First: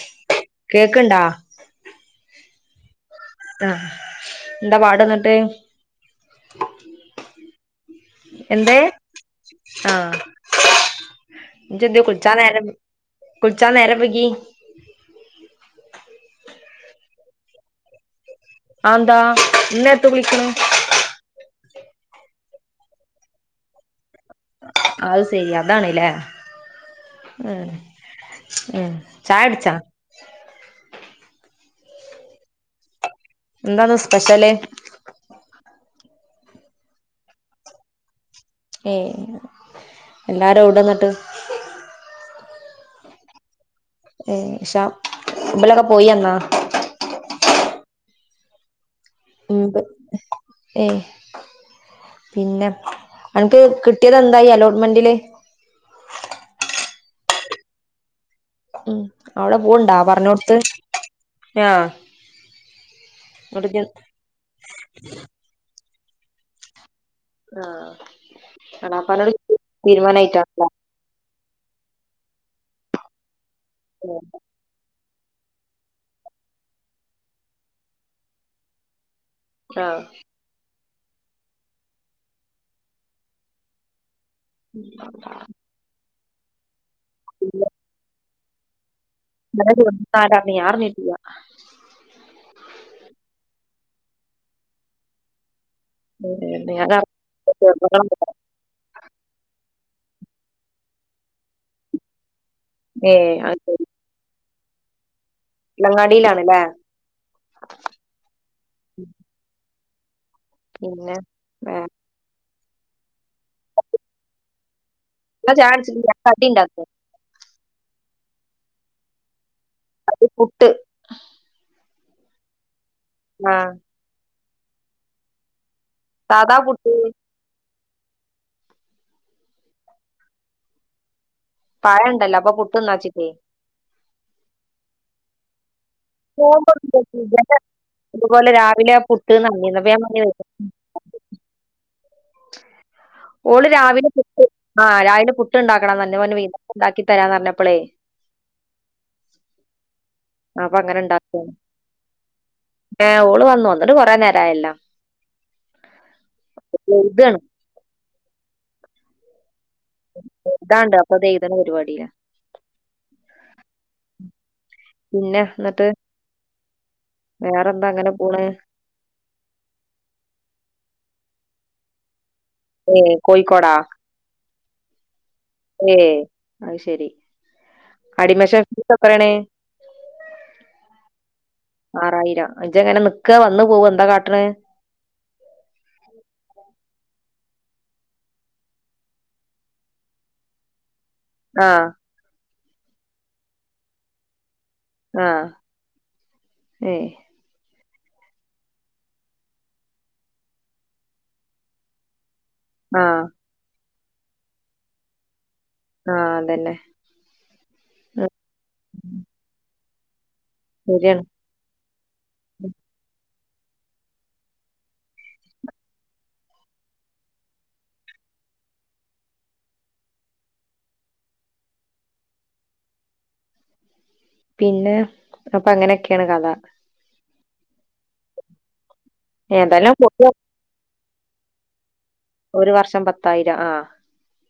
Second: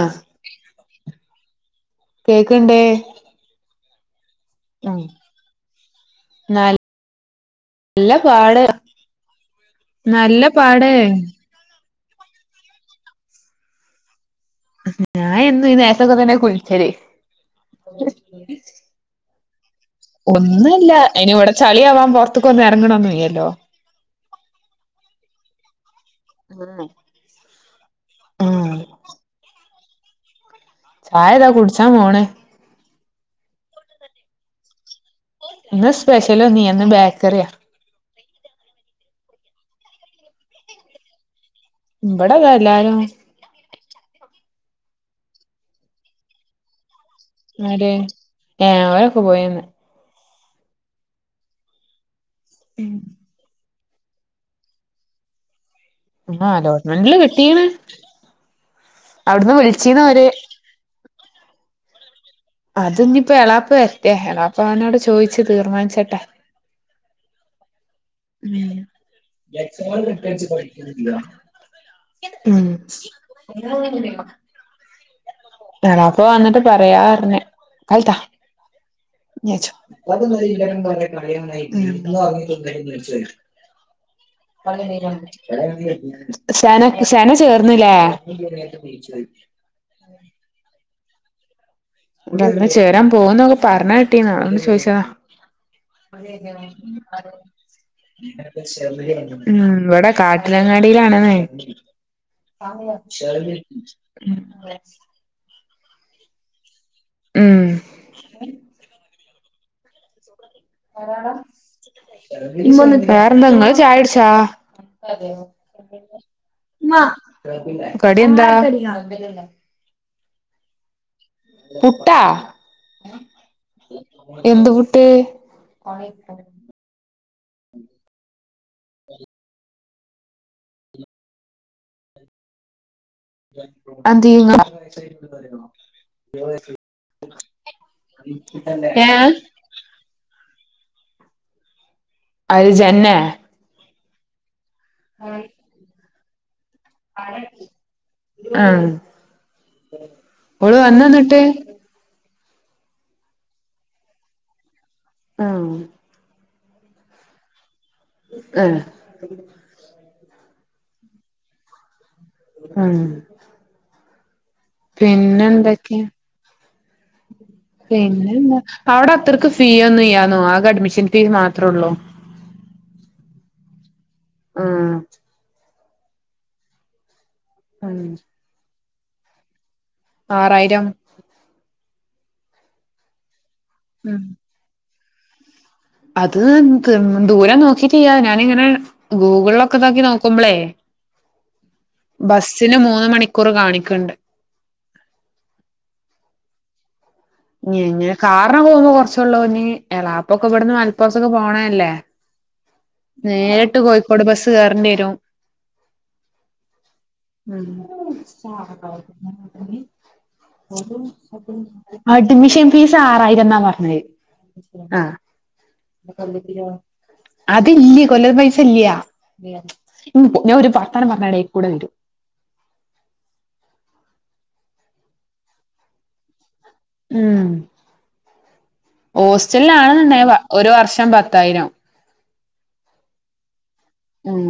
ആഹ് കേക്ണ്ടാ? ക്കണ്ടേ ആഹ് എന്താ പാടന്നിട്ട് നല്ല പാട് നല്ല പാട് ജ്ന്തേ കുൽച്ചാ നേരം കുൽച്ചാ നേരംവൈകി ഞൻ എന്നു ഈനേത്തൊക്കെ തന്നെ കുളിച്ചല് അതെന്താ ഈ നേരത്ത് കുളിക്ക്ണ് ഒന്നല്ല ഇനി ഇവിടെ ചളിയാവാൻ പുറത്തേക്കു ഒന്ന് എറങ്ങണോന്നിയ്യല്ലോ അത് ശരി അതാണ്ല്ലേ ആഹ് ഉം ആഹ് ഉം ചായ്ടിച്ചാ ചായതാ കുടിച്ചാൻ പോണ് എന്താന്ന് സ്പെഷ്യല് ഇന്ന് സ്പെഷ്യലോ നീ എന്ന് ബേക്കറിയാ ഏയ് എല്ലാരും എവിടെന്നിട്ട് ഇവിടതാ എല്ലാരും ഏഹ് ഇഷ മുമ്പിലൊക്കെ പോയിന്നാ അതേ ഏഹ് അവരൊക്കെ പോയിന്ന് ഏയ് പിന്നെ നിനക്ക് കിട്ട് ട്ടിയതെന്തായി അലോട്ട്മെന്റില് ആഹ് അലോട്ട്മെന്റില് കിട്ടിയ്ണ് അവിടെ പോവ്ണ്ടാ പറഞ്ഞോടുത്ത് ആഹ് അത് ഇനിയിപ്പോ ന്നട്ട് എളാപ്പ് ഇജ്ജ് വരട്ടെ എളാപ്പ അവനോട് ചോയിച്ചു തീരുമാനിച്ചട്ടെ ആഹ് ഉം എളാപ്പാനോട് തീരുമാനായിട്ടാണല്ലേ [unintelligible] ഉം [unintelligible] എളാപ്പ വന്നിട്ട് പറയാ പറഞ് അൽത്താ ഞ്ഞെ ച്ചൊ [unintelligible] ഉം [unintelligible] സേനെ ഹുസേന ചേർന്നില്ലേ [unintelligible] ആരാണ് ഞാ അർഞ്ഞിട്ടില്ല ദാന്ന് ചേരാൻ പോകന്നൊക്കെ പറഞ്ഞ കിട്ടീന്ന് അതോണ്ട് ചോദിച്ചതാ ഞാൻ [unintelligible] ഉം ഇവിടെ കാട്ടിലങ്ങാടിയിലാണ്ന്ന് ഏ അത് ശരി ഉം ഇളങ്ങാടിയിലാണല്ലേ പിന്നെ വേറെ [unintelligible] വേറെന്താ ങ്ങള് ചായടിച്ചാ ചാൻസില്ല കടി ഉണ്ടാക്കും [unintelligible] കടി എന്താ അത് പുട്ട് പുട്ടാ ആഹ് എന്ത് പുട്ട് സാദാ പുട്ട് [unintelligible] പഴണ്ടല്ലോ അപ്പൊ പുട്ട്ന്നാച്ച് അതിന്നോ [unintelligible] പോവുമ്പോ [unintelligible] ഇതുപോലെ രാവിലെ ഏഹ് പുട്ട്ന്ന് പറഞ് അപ്പൊ ഞാൻ പറഞ് വെ [unintelligible] അത് ജെന്നെ ആഹ് രാവിലെ പുട്ട്ണ്ടാക്കണം തന്നെ ഒന് വീ ഉണ്ടാക്കി തരാന്ന് പറഞ്ഞപ്പോളേ ആഹ് അപ്പൊ ഓള് അങ്ങനെ ഇണ്ടാക്ക വന്നന്നിട്ട് ഏഹ് ഓള് വന്നു വന്നിട്ട് കൊറെ നേരായല്ല ആഹ് എഴ്തേണ് ആ ഇതാണ്ട് അപ്പൊതേതാണ് പരിപാടില്ലേ ആഹ് പിന്നെ എന്തൊക്കെയ വേറെന്താ അങ്ങനെ പോണ് പിന്നെന്താ അവടെ അത്രയ്ക്ക് ഫീ ഒന്നുല്യാന്നോ ആകെ അഡ്മിഷ് ഷൻ ഫീ മാത്രേ ഉള്ളൂ ഏ കോഴിക്കോട ആഹ് ഏ അത് ശെരി ഉം അഡ്മിഷൻ ഫീസെത്രാണ് ആറായിരം ആറായിരം ജ് എങ്ങനെ നിക്ക വന്നു പോവ എന്താ ഉം കാട്ട്ന് അത് ന് ക്ക്‌ ദൂരം നോക്കിട്ടിയാം ഞാനിങ്ങനെ ഗൂഗിളിലൊക്കെ നോക്കി നോക്കുമ്പോളേ ആഹ് സിന് മൂന്ന് മണിക്കൂർ കാണിക്ണ്ട് ആ ഏഹ് ഇ ഇങ്ങനെ കാരണം കൊറച്ചുള്ളോണ്ട് എളാപ്പൊക്കെ ഇവിടന്ന് മലപ്പുറത്തൊക്കെ പോണതല്ലേ ആ നേരിട്ട് കോഴിക്കോട് ബസ് കേറണ്ടിരും ആ അതന്നെ ഉം ഉം ശരിയാണ് അഡ്മിഷൻ ഫീസ് ആ റായിരുന്ന പറഞ്ഞത് ആ അതില്ല്യെ കൊല്ലത് പൈസ ഇല്ല്യാ ഞാൻ ഒരു വർത്താനം പറഞ്ഞടെൽ കൂടെ വരും പിന്നെ അപ്പൊ അങ്ങനൊക്കാണ് കഥ ഉം ഏതായാലും ഹോസ്റ്റലിലാണെന്നുണ്ടെ പോയി ഒരു വർഷം ഷം പത്തായിരം ഒരു വർഷം പത്തായിരം ആ ഉം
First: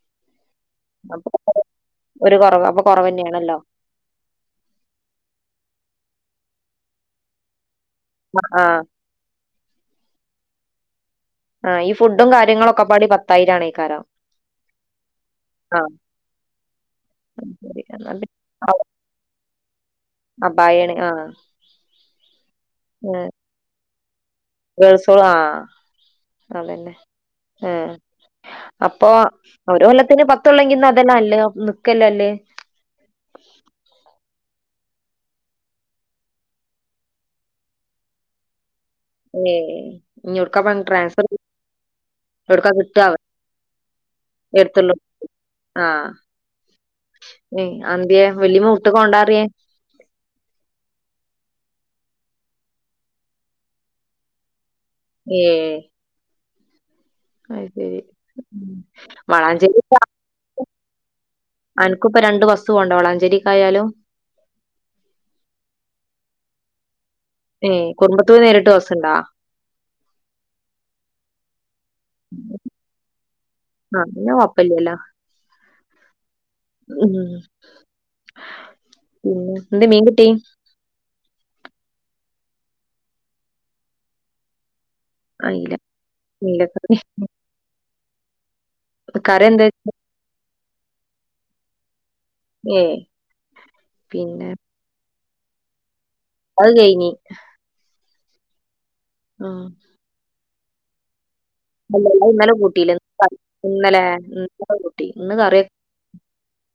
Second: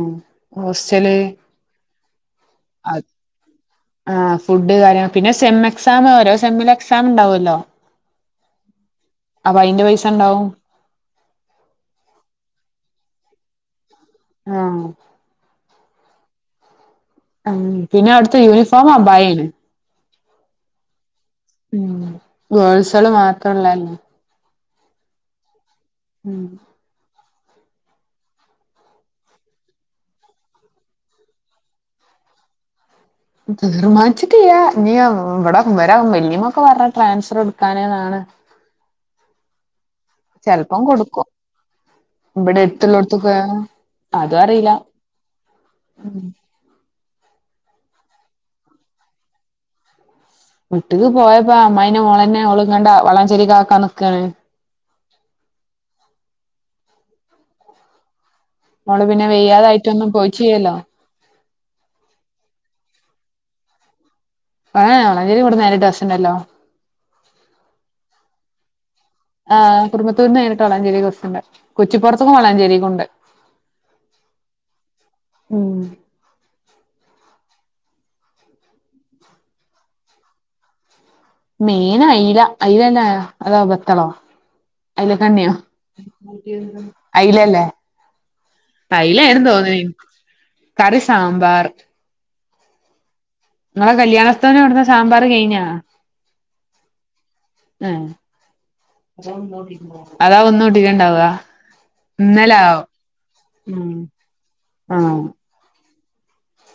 ഹോസ്റ്റല് അപ്പൊ ഒരു കുറവ് അപ്പൊ അ കുറവ് തന്നെയാണല്ലോ ആ ഫുഡ് കാര്യങ്ങ പിന്നെ സെമ എക്സാമ് ഓരോ സെമില് എക്സാം ഉണ്ടാവുല്ലോ ആ ആ അപ്പൊ അയിന്റെ പൈസ ഇണ്ടാവും ആ ഈ ഫുഡും കാര്യങ്ങളുംളൊക്കെപാടെ പത്തായിരം ആണെ ഈ കരം ആഹ് ആ ആ ശരി പിന്നെ അവിടത്തെ യൂണിഫോം അബായേല് അബയാണ് ആ ഉം ഗേൾസ്കള് മാത്രംള്ളല്ലേ ഗേൾസോളാ ആ ഉം അതന്നെ ഏഹ് അപ്പൊ ഒര് കൊല്ലത്തിന് പത്തള്ളെങ്കിന്ന് അതെല്ലാം അല്ലേ നല്ലത് നിക്കല്ലല്ലേ ഇ ഇവടെ ഇവരെ വല്യമ്മ ഒക്കെ പറഞ്ഞ് ട്രാൻസ്ഫർ എടുക്കാനേന്നാണ് ഏ ഇങ്ങോടുക്ക പറഞ്ഞ് കൊടുക്കും ട്രാൻസ്ഫറ് ഇവിടെ എടുക്കാ കിട്ട്വോ എടുത്തുള്ളോടത്തൊക്കെ അതും അറിയില്ല എടുത്തുള്ളൂ ആ അന്ത്യെ [unintelligible] മുട്ട് കൊണ്ടാറിയേ മുട്ട്ക്ക് പോയപ്പോ അമ്മായിന്റെ മോളെനെ ഓള് കണ്ട് വളാഞ്ചേരി കാക്കാൻ നിക്കാണ് ഏ അയ് ശെരി ഓള് പിന്നെ വെയ്യാതായിട്ടൊന്നും പോയിചില്ലല്ലോ അനക്പ്പ രണ്ട് വസ്തുവൊണ്ട വളാഞ്ചേരിക്കായാലും ഏ വളഞ്ചേരി കൂടെ നേരിട്ട് ബസ്ണ്ടല്ലോ ഏ [unintelligible] നേരിട്ട് ബസ്സ്‌ ആ കുറുമത്തൂരിന്ന് നേരിട്ട് വളാഞ്ചേരിക്ക് ബസ്സുണ്ട് കുറ്റിപ്പുറത്ത് ക്കും വളാഞ്ചേരിക്ക്ണ്ട്. ആ അപ്പേന്നെ കോപ്പല്ലല്ലോ? ഉം ഉം പിന്നെ എന്തേ മീൻകട്ടി? മീന് അയ്ല അയ്ലെന്നെ അതോ ബത്തളോ? അയ്‌ല കണ്ണിയോ അയില അയിലക്കറി അയിലല്ലേ? കറി അയിലർന്നു എന്താ തോന്ന്ണ് വെച്ചേ കറി സാമ്പാർ. ഉം ഇങ്ങളെ കല്യാണസ്ഥന കൊടുന്ന സാമ്പാർ കഴിഞ്ഞോ? അത് കയ്ഞ്ഞി അതാ ഒന്നോട്ടിക്കണ്ടാവ. അല്ല ഇന്നലെ കൂട്ടിയില്ല ഉം ഇന്നലെ ഇന്ന് കൂട്ടി ആഹ് ഇന്ന് കറിയൊ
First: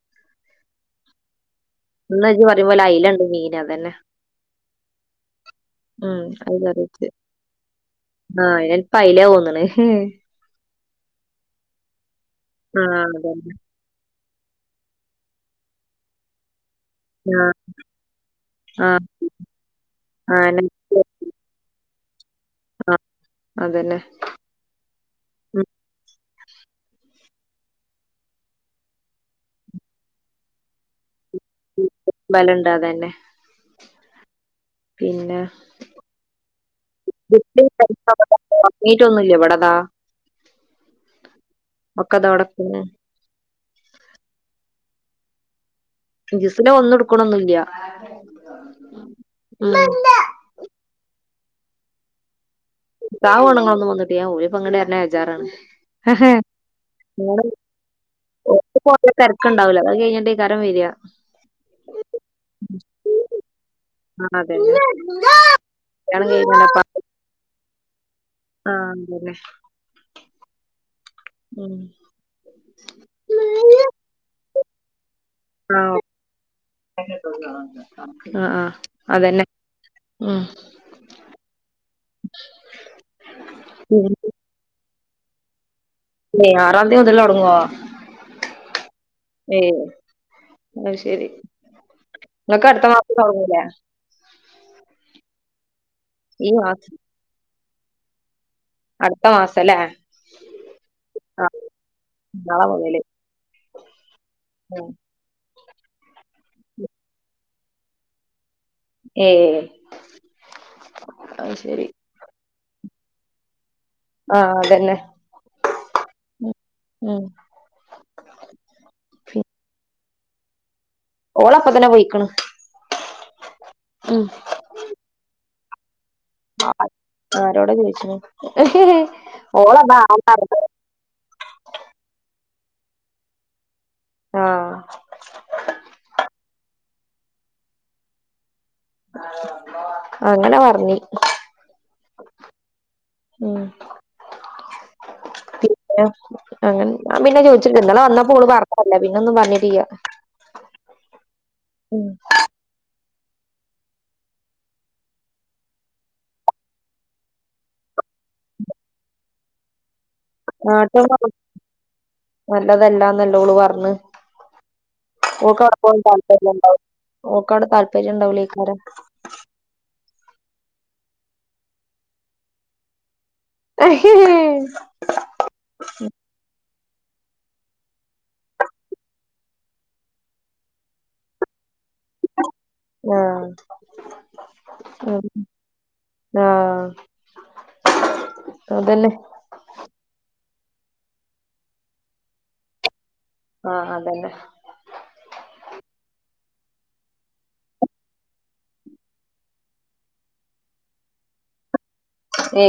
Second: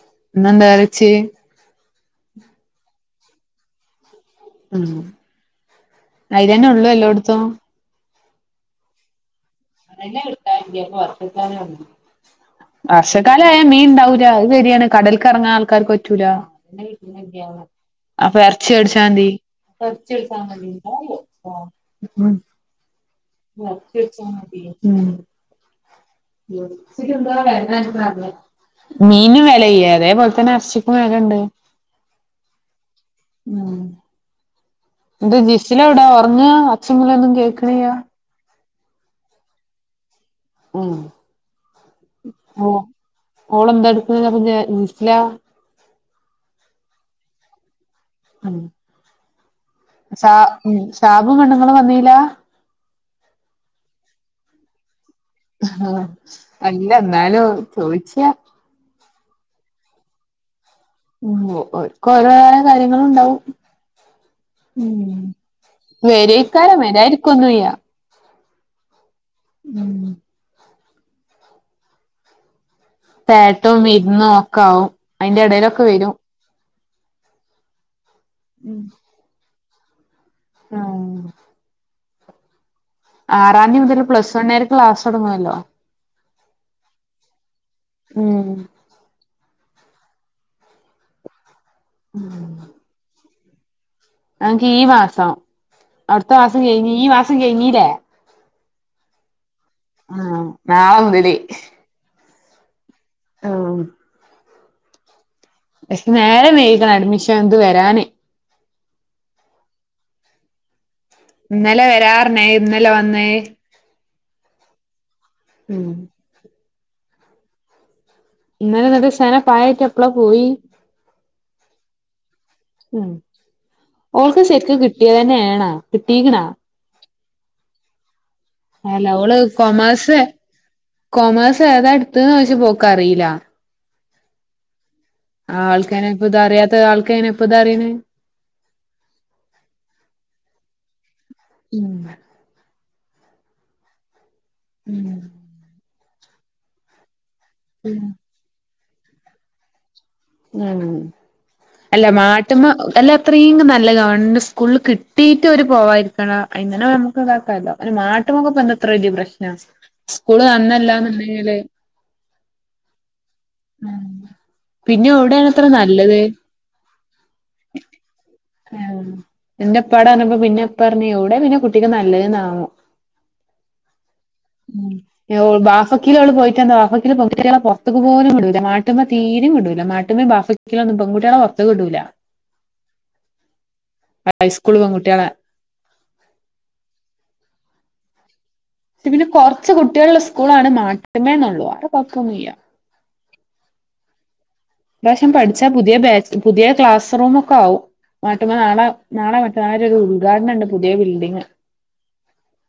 [unintelligible] ന്ന് ഇജ്ജ് പറയുമ്പോലെ അയ്ലണ്ട് മീന് അതെന്നെ മം അത് കറി അയിലെന്നൊള്ളു വെച്ച് എല്ലോടത്തും. ആ [unintelligible] പൈലെ തോന്ന് ണ്. ആ വർഷക്കാല അതന്നെ ആയാ മീൻണ്ടാവു അത് സെരിയാണ് കടൽക്ക് എറങ്ങാൻ ആൾക്കാർക്ക് പറ്റൂല. ആ അപ്പൊ എർച്ചി ആ വെടിച്ചാമതി. ആ നെയ്ച്ചോറ്. ആ മം അതന്നെ ഉം മീനും വിലല്ലേ അതേപോലെ തന്നെ ഇറച്ചിക്കും വെലണ്ട്. ബലണ്ട് അതെന്നെ. പിന്നെ. എന്നിട്ട് ജിസിൽ എവിടാ ഉറങ്ങാ ഒച്ചയും വിളിയും ഒന്നും കേൾക്കണില്ല ഒറങ്ങീടറ്റോന്നുല്ല ഇവടതാ. ഉം അതോടൊപ്പം ഓ ഓളെ ന്താ എടുക്കുന്നപ്പ [unintelligible] ഇല്ലാ ജിസിനെ ഒന്ന് ഇട്ക്കൊന്നുല്ല്യാ മം ശാ ഷാബും പെണ്ണുങ്ങളും വന്നീലാ താഓണങ്ങളൊന്നും വന്നിട്ട ഞാൻ ഒരു [unintelligible] വെജാറാണ് ഇല്ല ഇന്നാലും ചോയിച്ച പൊറത്തുപോണ്ടേ തെരക്കുണ്ടാവൂല്ല അത് കഴിഞ്ഞിട്ടയ്ക്കാരിം വേര. ഒക്ക ഓരോര കാര്യങ്ങളും ഇണ്ടാവും ആ അതന്നെ മം കല്യാണം കഴിഞ്ഞാലപ്പ വേരയ്ക്കാരിം വരായിരിക്കൊന്നൂല്യ ആഹ് അതെലെ മം പേട്ടും വിരുന്നും ഒക്കെ ആവും അയി ന്റെ ഇടയിലൊക്കെ വെരും. ആ ആ ഉം അതെന്നെ. മം ഉം ആറാന്തി മുതൽ പ്ലസ് വണർക്ക് ക്ലാസ് തൊടങ്ങോലോ? ഏ ആറന്തി മുതൽ തൊടങ്ങോ? ഉം ഏയ് അഹ് ശെരി ഇങ്ങക്ക് അടുത്ത മാസം തുടങ്ങൂലെ? ഞങ്ങക്ക് ഈ മാസം അവടുത്ത മാസം കഴിഞ് ഈ മാസം കഴിഞ്ഞല്ലേ? അടുത്ത മാസം അല്ലേ ആ നാളെ മുതല് ആഹ് നാളെ മുതല് ആഹ് ആ ശെ നേരം വെയ്ഗൺ അഡ്മിഷൻ ഇദ് വെരാന് ഏ ഇന്നലെ വരാറ്ന്നു ഇന്നലെ വന്നേ? ആ അതന്നെ ഉം ഉം ഉം ഇന്നലെ ങ്ങക്ക് സെന പായ ക്കെപ്പളാ പോയി? ഓളപ്പ തന്നെ പോയിക്ക്ണ്. ഓൾക്ക് ശെക്ക് കിട്ടിയ തെന്നേണൊ കിട്ടീക്ക്ണോ? ആരോടാ ചോയിച്ച്? അല്ല അവഓള് കൊമേഴ്സ് കൊമേഴ്സേതാ ട്ത്ത്ന്നോചയ്ച്ച പ്പോ ക്കറീല ആഹ് ആൾക്കെന്നെ പ്പൊതറിയാത് താൾക്കെങ്ങ്നെ പ്പൊ തറിയ്ണ്? അങ്ങനെ പറഞ്ഞ് ഉം ഉം ഉം പിന്നെ അങ്ങനെ ഞാ പിന്നെ ചോിച്ചില്ല ന്നലെ വന്നപ്പോള് പറഞ്ഞതല്ലേ പിന്നൊന്നും പറഞ്ഞിട്ടില്ല. ഉം ഉം അല്ല മാട്ട്മ്മ അല്ല അത്രീം നല്ല ഗവൺമെന്റ് സ്കൂൽല് കിട്ടിയിറ്റ് അവര് പോവായിര്ന്നതാ ഇന്നനെ നമുക്ക് താക്കാല്ലോ. ഒരു മാ ട്ടോമ്പൊ പ്പെന്ത ത്ര വലൃയ പ്രശ്നം? സ്കൂള് നാട്ട് നന്നല്ലാന്നുണ്ടെങ്കില് നല്ലതല്ലാന്നല്ലോള് പറഞ്ഞ് പിന്നെ എവിടെയാണത്ര ഓക്കവിടെ പോവാൻ നല്ലത് താല്പര്യണ്ടാവുല്ല. ഓക്കവ്ടെ താൽപരൃണ്ടാവുല്ല. ആ ന്റെ പ്പാടറഞ്ഞപ്പോ പിന്നെ പ്പ പറഞ്ഞൂ ഏടെ പിന്നെ കുട്ടിക്ക് നല്ലത് ണാവോ? ആഹ് ഉ വാഫ കീലോള് പോയിട്ടെന്താ വാഫ ഇ പെൻകുട്ടൃളെ പൊറത്തുക്ക് പോലും വ്ടൂല്ല മാട്ടുമ്മ തീരിം വ്ടൂല്ല, മാട്ടുമ്മേം ബാപ്പക്കൊന്നും പെൺുട്ടൃളെ പൊറത്ത് ക്ടൂല്ല. ആ ഹൈസ്കൂള് പെൺകുട്ടികളെ ഉ ആഹ പിന്നെ കുറച്ച് കുട്ടൃളാണ് സ്കൂളാണ് മാട്ട്മേ എന്നൊള്ളൂ വേറെ കൊഴകൊന്നുല്ല. ആ അതന്നെ പ്രാവശ്യം പഠിച്ചാ പുതിയ ബാ പുതിയ ക്ലാസ് റൂമൊക്കെ ആവും. മാട്ടുമ്മ നാളെ നാളെ മറ്റെന്നാളൊക്കെ ഒരു ഉദ്ഘാടനണ്ട്, പുതിയ ബിൽഡിങ്. ഏ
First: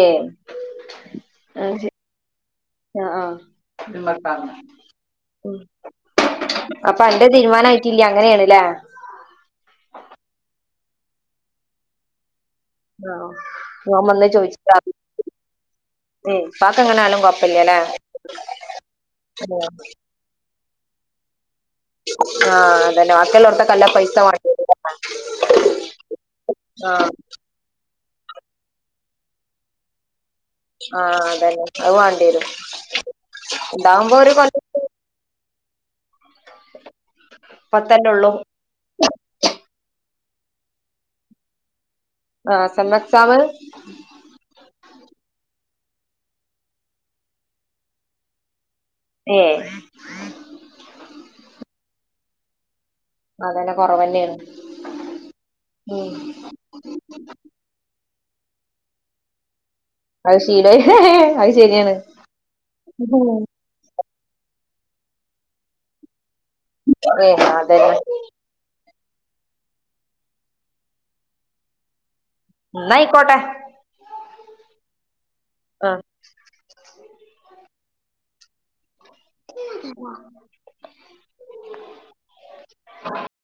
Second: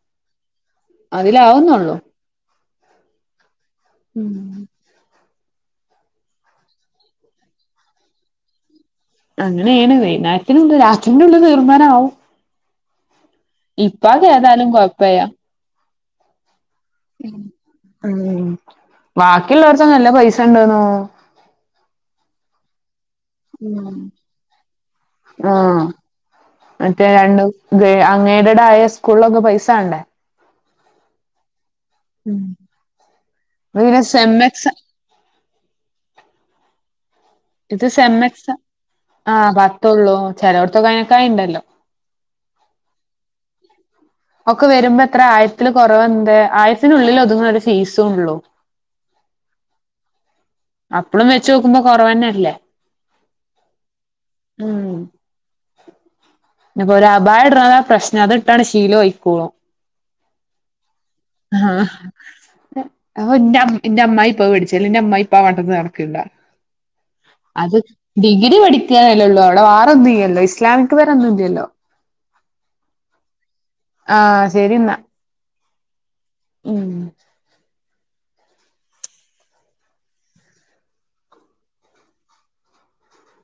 അ ശ അതിലാവുന്നുള്ളൂ ആ ആ കാ ഉം ഉ അപ്പൊ അന്റെ തീരുമാനയിട്ടില്ല അങ്ങനെയാണ്ല്ലേ? അങ്ങനേണ്. വൈന്നേരത്തിന് ഉച്ചൂന്റുള്ളില് തീർമാനം ആവും. ആ ഓൻ വന്ന് ചോയിച്ച്ടാർന്നു. കൊഴപ്പല്ല ഉം ബാക്കിള്ളോർക്ക് നല്ല പൈസ ഇണ്ട്ന്നോണ്. ആ അതന്നെ, വാക്കിള്ളോർക്കെല്ലാ നല്ല ഉം പൈസ വാങ്ങി ണ്. ആഹ് മറ്റേ അഞ്ഞ് അംഗേഡഡായ സ്കൂൾലൊക്കെ പൈസ വാണ്ടേ? ആ അതന്നെ അത് ഉം വേണ്ടീരും ഇത് പിന്നെ താവുമ്പോര് സെം കൊ എക്സാ ഇത് ഇപ്പത്തന്നെ സെം ഉള്ളൂ എക്സ് ആ പത്തൊള്ളൂ ചിലോട്ത്തൊ ക്കയിനേക്കായി ണ്ടല്ലോ ആ സെമ്മെക്സാമ് ഒക്കെ വരുമ്പോ എത്ര ആയിരത്തില് കൊറവെന്ത് ആയിരത്തിനുള്ളിലൊത്ങ്ങ്ണൊരു ഫീസൊള്ളൂ. ഏ അപ്പളും വെച്ചോക്കുമ്പോ കൊറവെന്നെ ല്ലേ അതന്നെ കൊറവന്നേണ് ഉം ഒരപായ ഇട്ണതാണ് പ്രശ്നം അതിട്ടാണ് ശീലായിക്കോള്ളൂ. അത് ശീലായി അത് ആ ശരിയാണ് അപ്പൊ ഉം ന്റെ ന്റെ അമ്മായി പിടിച്ചേല് ന്നമ്മായി പ്പനടക്ക്ണ്ടാ അത് അതന്നെ ഡിഗ്രി പഠി കല്ലള്ളോ അവിടെ വാറൊന്നുയില്ലല്ലോ ഇസ്ലാമിക്ക് പരൊന്നും ഇല്ലല്ലോ. എന്നായിക്കോട്ടെ ആ ശരി ന്നാ ആ ഉം [unintelligible]